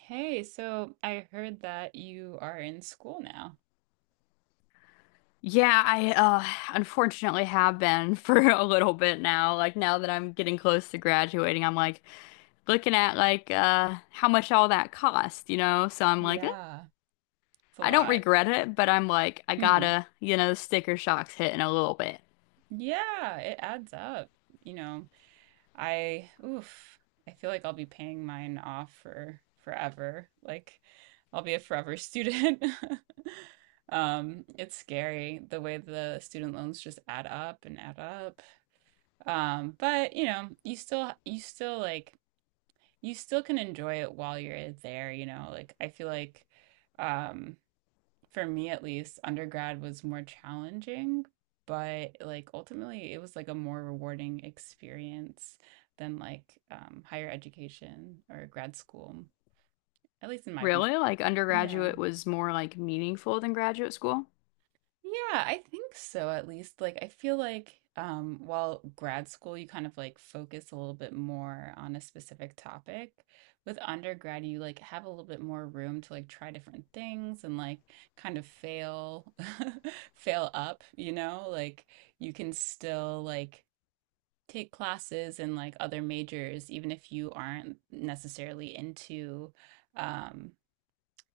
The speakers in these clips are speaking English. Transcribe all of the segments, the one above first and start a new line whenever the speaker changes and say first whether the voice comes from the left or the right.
right: Hey, so I heard that you are in school now.
left: Yeah, I unfortunately have been for a little bit now. Like now that I'm getting close to graduating, I'm like looking at like how much all that cost, you know? So I'm like, eh,
right: Yeah, it's a
left: I don't
right: lot.
left: regret it, but I
right: Hmm.
left: gotta, you know, sticker shock's hitting a little bit.
right: Yeah, it adds up. You know, I oof, I feel like I'll be paying mine off for forever. Like I'll be a forever student. It's scary the way the student loans just add up and add up. But you still can enjoy it while you're there. Like I feel like um for me, at least, undergrad was more challenging, but like ultimately it was like a more rewarding experience than like higher education or grad school, at least in my opinion.
left: Really? Like
right: Yeah.
left: undergraduate was more like meaningful than graduate school?
right: Yeah, I think so, at least. Like I feel like while grad school you kind of like focus a little bit more on a specific topic, with undergrad you like have a little bit more room to like try different things and like kind of fail fail up, you know? Like you can still like take classes in like other majors even if you aren't necessarily um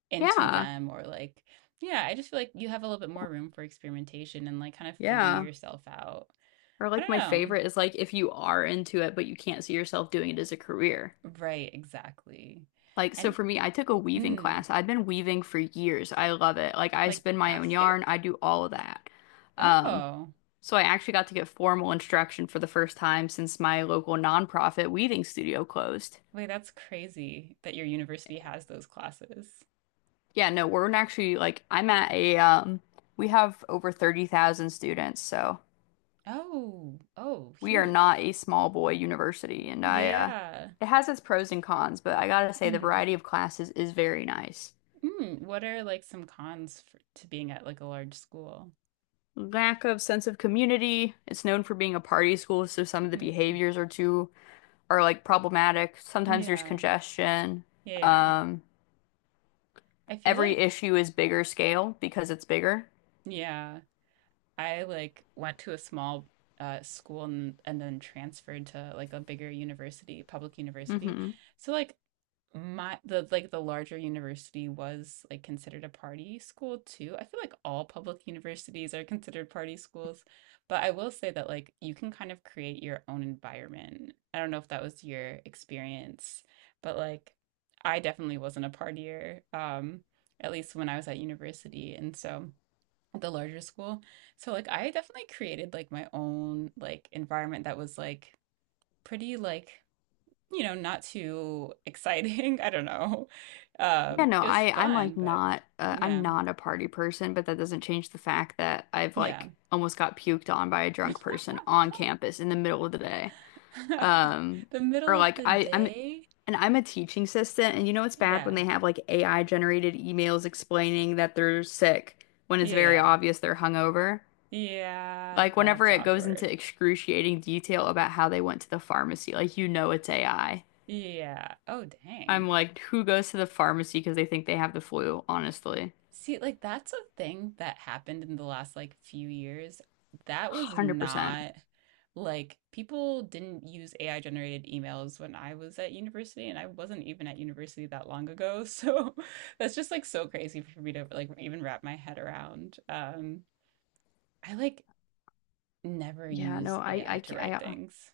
right: into
left: Yeah.
right: them, or like, yeah, I just feel like you have a little bit more room for experimentation and like kind of figuring
left: Yeah.
right: yourself out.
left: Or
right: I
left: like my
right: don't
left: favorite is like if you are into it but you can't see yourself doing it as a career.
right: know, right, exactly.
left: Like, so
right: And,
left: for me, I took a weaving
right: mm,
left: class. I have been weaving for years. I love it. Like, I
right: like
left: spin my own
right: basket
left: yarn, I do all of that. Um,
right: oh,
left: so I actually got to get formal instruction for the first time since my local nonprofit weaving studio closed.
right: wait, that's crazy that your university has those classes.
left: Yeah, no, we're actually like, I'm at a, we have over 30,000 students, so
right: Oh, oh,
left: we are
right: huge.
left: not a small boy university. And
right: Yeah,
left: I,
right: yeah.
left: it has its pros and cons, but I gotta say the
right: Mm.
left: variety of classes is very nice.
right: Mm. What are, like, some cons to being at, like, a large school?
left: Lack of sense of community. It's known for being a party school, so some of the
right: Mm.
left: behaviors are too are like problematic. Sometimes there's
right: Yeah,
left: congestion.
right: yeah, yeah.
left: Um,
right: I feel
left: every
right: like,
left: issue is bigger scale because it's bigger.
right: yeah, I like went to a small, school, and then transferred to, like, a bigger university, public university.
left: Hmm.
right: So like my the like the larger university was like considered a party school too. I feel like all public universities are considered party schools, but I will say that like you can kind of create your own environment. I don't know if that was your experience, but like I definitely wasn't a partier, at least when I was at university. And so the larger school. So like I definitely created like my own like environment that was like pretty like, not too exciting. I don't know.
left: Yeah, no,
right: It was
left: I I'm like
right: fun, but
left: not uh, I'm
right: yeah,
left: not a party person, but that doesn't change the fact that I've
right: yeah.
left: like almost got puked on by a drunk person on campus in the middle of the day. Um,
right: The
left: or
right: middle of
left: like
right: the
left: I, I'm
right: day.
left: and I'm a teaching assistant, and you know it's bad when
right: Yeah.
left: they have like AI generated emails explaining that they're sick when it's
right: Yeah,
left: very
right: yeah.
left: obvious they're hungover.
right: Yeah,
left: Like whenever
right: that's
left: it goes into
right: awkward.
left: excruciating detail about how they went to the pharmacy, like you know it's AI.
right: Yeah. Oh,
left: I'm
right: dang.
left: like, who goes to the pharmacy because they think they have the flu, honestly.
right: See, like that's a thing that happened in the last like few years. That was
left: 100%.
right: not, like, people didn't use AI generated emails when I was at university, and I wasn't even at university that long ago. So that's just like so crazy for me to like even wrap my head around. I like never
left: Yeah, no,
right: used AI
left: I
right: to
left: can't,
right: write things.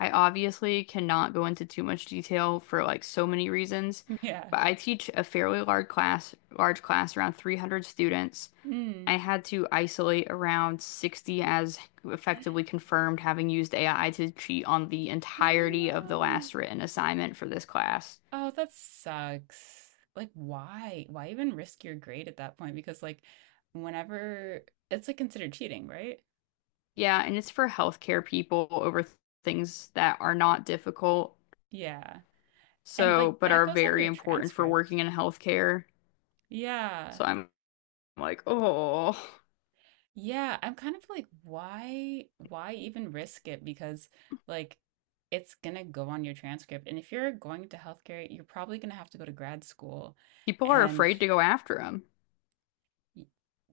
left: I obviously cannot go into too much detail for like so many reasons,
right: Yeah.
left: but I teach a fairly large class around 300 students. I
right: Mm.
left: had to isolate around 60 as effectively confirmed having used AI to cheat on the
right: Oh
left: entirety of the
right: no.
left: last written assignment for this class.
right: Oh, that sucks. Like, why? Why even risk your grade at that point? Because, like, whenever it's like considered cheating, right?
left: Yeah, and it's for healthcare people things that are not difficult,
right: Yeah. And like
left: so but
right: that
left: are
right: goes on
left: very
right: your
left: important for
right: transcript.
left: working in healthcare.
right: Yeah.
left: So I'm like, oh.
right: Yeah. I'm kind of like, why? Why even risk it? Because, like, it's gonna go on your transcript. And if you're going to healthcare, you're probably gonna have to go to grad school.
left: People are
right: And
left: afraid to go after him.
right: y-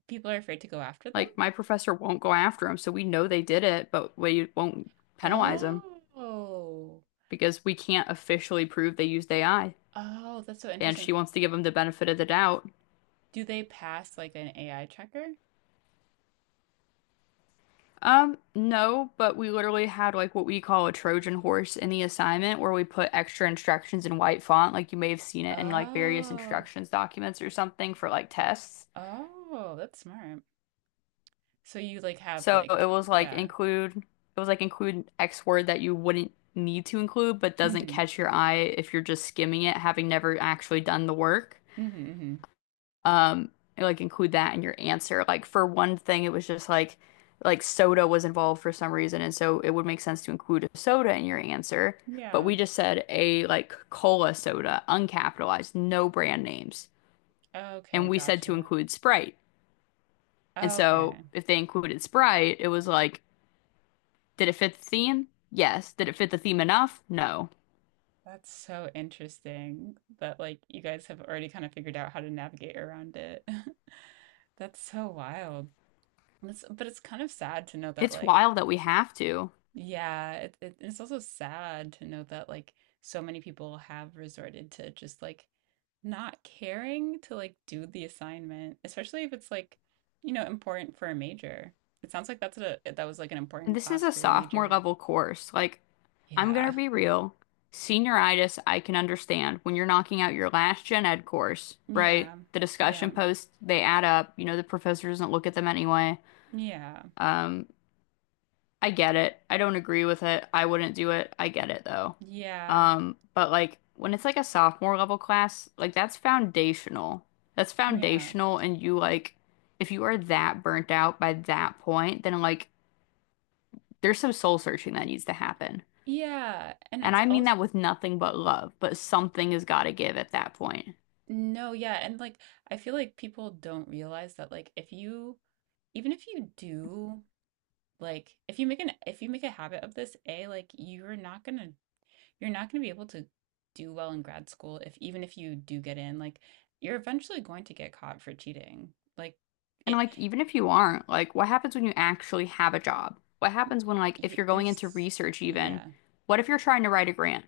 right: people are afraid to go after them.
left: Like my professor won't go after him, so we know they did it, but we won't penalize him
right: Oh.
left: because we can't officially prove they used AI.
right: Oh, that's so
left: And
right: interesting.
left: she wants to give them the benefit of the doubt.
right: Do they pass like an AI checker?
left: No, but we literally had like what we call a Trojan horse in the assignment where we put extra instructions in white font, like you may have seen it in like various
right: Oh,
left: instructions documents or something for like tests.
right: oh, that's smart. So you like have
left: So it
right: like,
left: was like
right: yeah.
left: include, it was like include X word that you wouldn't need to include, but doesn't
right: Mm-hmm.
left: catch your eye if you're just skimming it, having never actually done the work.
right: Mm-hmm. Mm-hmm.
left: Um, like include that in your answer. Like for one thing, it was just like soda was involved for some reason, and so it would make sense to include a soda in your answer. But
right: Yeah.
left: we just said a like cola soda, uncapitalized, no brand names,
right: Okay,
left: and we said to
right: gotcha.
left: include Sprite. And so
right: Okay.
left: if they included Sprite, it was like, did it fit the theme? Yes. Did it fit the theme enough? No.
right: That's so interesting that like you guys have already kind of figured out how to navigate around it. That's so wild. But it's kind of sad to know that,
left: It's
right: like,
left: wild that we have to.
right: yeah, it's also sad to know that like so many people have resorted to just like not caring to like do the assignment, especially if it's like, important for a major. It sounds like that was like an
left: And
right: important
left: this is
right: class
left: a
right: for your
left: sophomore
right: major.
left: level course. Like, I'm gonna
right: Yeah.
left: be real. Senioritis, I can understand when you're knocking out your last gen ed course, right?
right: Yeah.
left: The
right: Yeah.
left: discussion posts, they add up. You know, the professor doesn't look at them anyway.
right: Yeah.
left: Um, I get it. I don't agree with it. I wouldn't do it. I get it though.
right: Yeah.
left: But like when it's like a sophomore level class, like that's foundational. That's
right: Yeah.
left: foundational and you like if you are that burnt out by that point, then like there's some soul searching that needs to happen.
right: Yeah. And
left: And
right: it's
left: I mean
right: also,
left: that with nothing but love, but something has got to give at that point.
right: no, yeah, and like I feel like people don't realize that, like, if you, even if you do. Like if you make a habit of this, A, like you're not gonna be able to do well in grad school if, even if you do get in, like you're eventually going to get caught for cheating. Like,
left: And
right: it,
left: like even if you aren't, like what happens when you actually have a job? What happens when like if
right: y
left: you're going into
right: there's,
left: research even?
right: yeah.
left: What if you're trying to write a grant?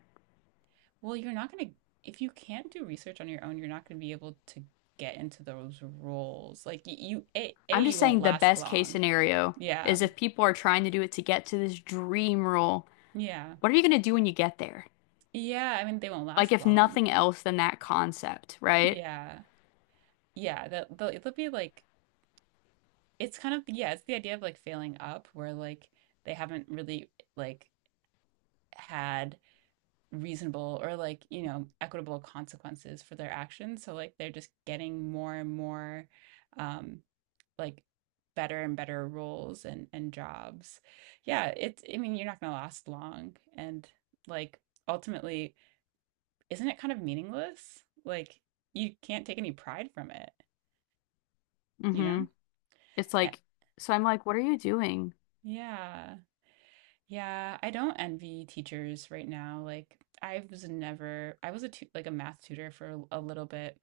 right: Well, you're not gonna, if you can't do research on your own, you're not gonna be able to get into those roles. Like you, A
left: I'm just
right: you won't
left: saying the
right: last
left: best case
right: long.
left: scenario
right: Yeah.
left: is if people are trying to do it to get to this dream role,
right: Yeah.
left: what are you going to do when you get there?
right: Yeah, I mean they won't
left: Like,
right: last
left: if
right: long.
left: nothing else than that concept, right?
right: Yeah. Yeah, they'll it'll be like, it's kind of, yeah, it's the idea of like failing up where like they haven't really like had reasonable or like, equitable consequences for their actions. So like they're just getting more and more um like better and better roles and jobs. Yeah, it's I mean, you're not gonna last long and like ultimately, isn't it kind of meaningless? Like you can't take any pride from it, you know?
left: Mm-hmm. It's
right: Eh,
left: like, so I'm like, what are you doing?
right: yeah. Yeah, I don't envy teachers right now. Like I was never, I was a tu like a math tutor for a little bit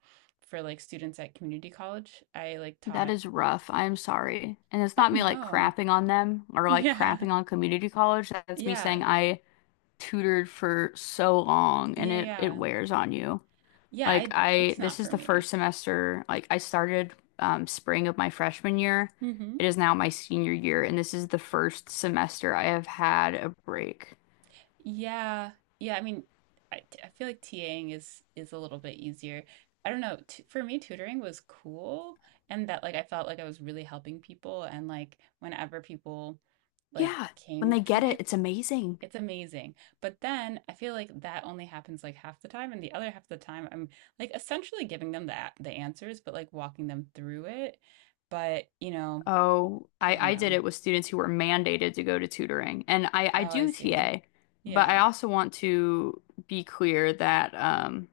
right: for like students at community college. I like
left: That
right: taught.
left: is rough. I'm sorry. And it's
right: Oh
left: not me like
right: no.
left: crapping on them or like
right: Yeah.
left: crapping on community college. That's me saying
right: Yeah.
left: I tutored for so long and
right: Yeah,
left: it
right: yeah.
left: wears on you.
right: Yeah,
left: Like
right: I
left: I,
right: it's not
left: this is
right: for
left: the
right: me.
left: first semester. Like I started spring of my freshman year.
right: Hmm.
left: It is now my senior year, and this is the first semester I have had a break.
right: Yeah. Yeah, I mean, I feel like TAing is a little bit easier. I don't know. T For me, tutoring was cool, and that like I felt like I was really helping people, and like whenever people like
left: Yeah, when they
right: came to
left: get
right: me.
left: it, it's amazing.
right: It's amazing. But then I feel like that only happens like half the time, and the other half of the time I'm like essentially giving them the answers, but like walking them through it. But,
left: Oh,
right: I
left: I,
right: don't
left: I did
right: know.
left: it with students who were mandated to go to tutoring, and I
right: Oh, I
left: do
right: see.
left: TA, but I
right: Yeah.
left: also want to be clear that um,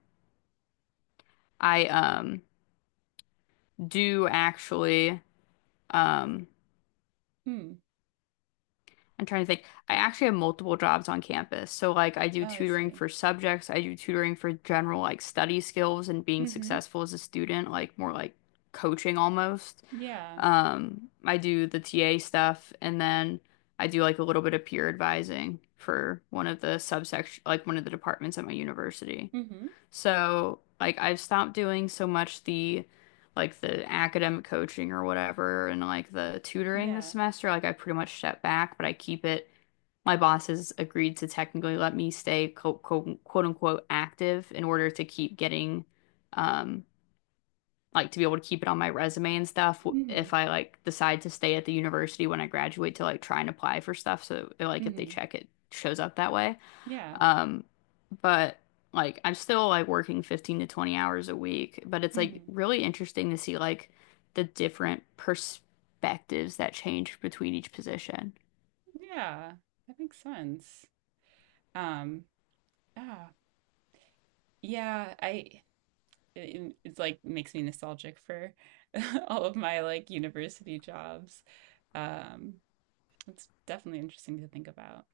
left: I um, do actually. Um,
right: Hmm.
left: I'm trying to think. I actually have multiple jobs on campus. So like I do
right: Oh, I
left: tutoring
right: see.
left: for subjects, I do tutoring for general like study skills and being
right: Mm-hmm.
left: successful as a student, like more like coaching almost.
right: Yeah.
left: I do the TA stuff and then I do like a little bit of peer advising for one of the subsection like one of the departments at my university.
right: Mm-hmm.
left: So, like, I've stopped doing so much the like the academic coaching or whatever and like the tutoring this
right: Yeah.
left: semester. Like, I pretty much stepped back, but I keep it. My boss has agreed to technically let me stay quote, quote, quote unquote active in order to keep getting, um, like to be able to keep it on my resume and stuff if
right: Mm-hmm.
left: I like decide to stay at the university when I graduate to like try and apply for stuff. So, it, like, if they
right: Mm-hmm.
left: check it shows up that way.
right: Yeah.
left: Um, but like I'm still like working 15 to 20 hours a week, but it's like
right: Mm-hmm.
left: really interesting to see like the different perspectives that change between each position.
right: Yeah. That makes sense. Um, ah, yeah, it's like makes me nostalgic for all of my like university jobs. Um, it's definitely interesting to think about.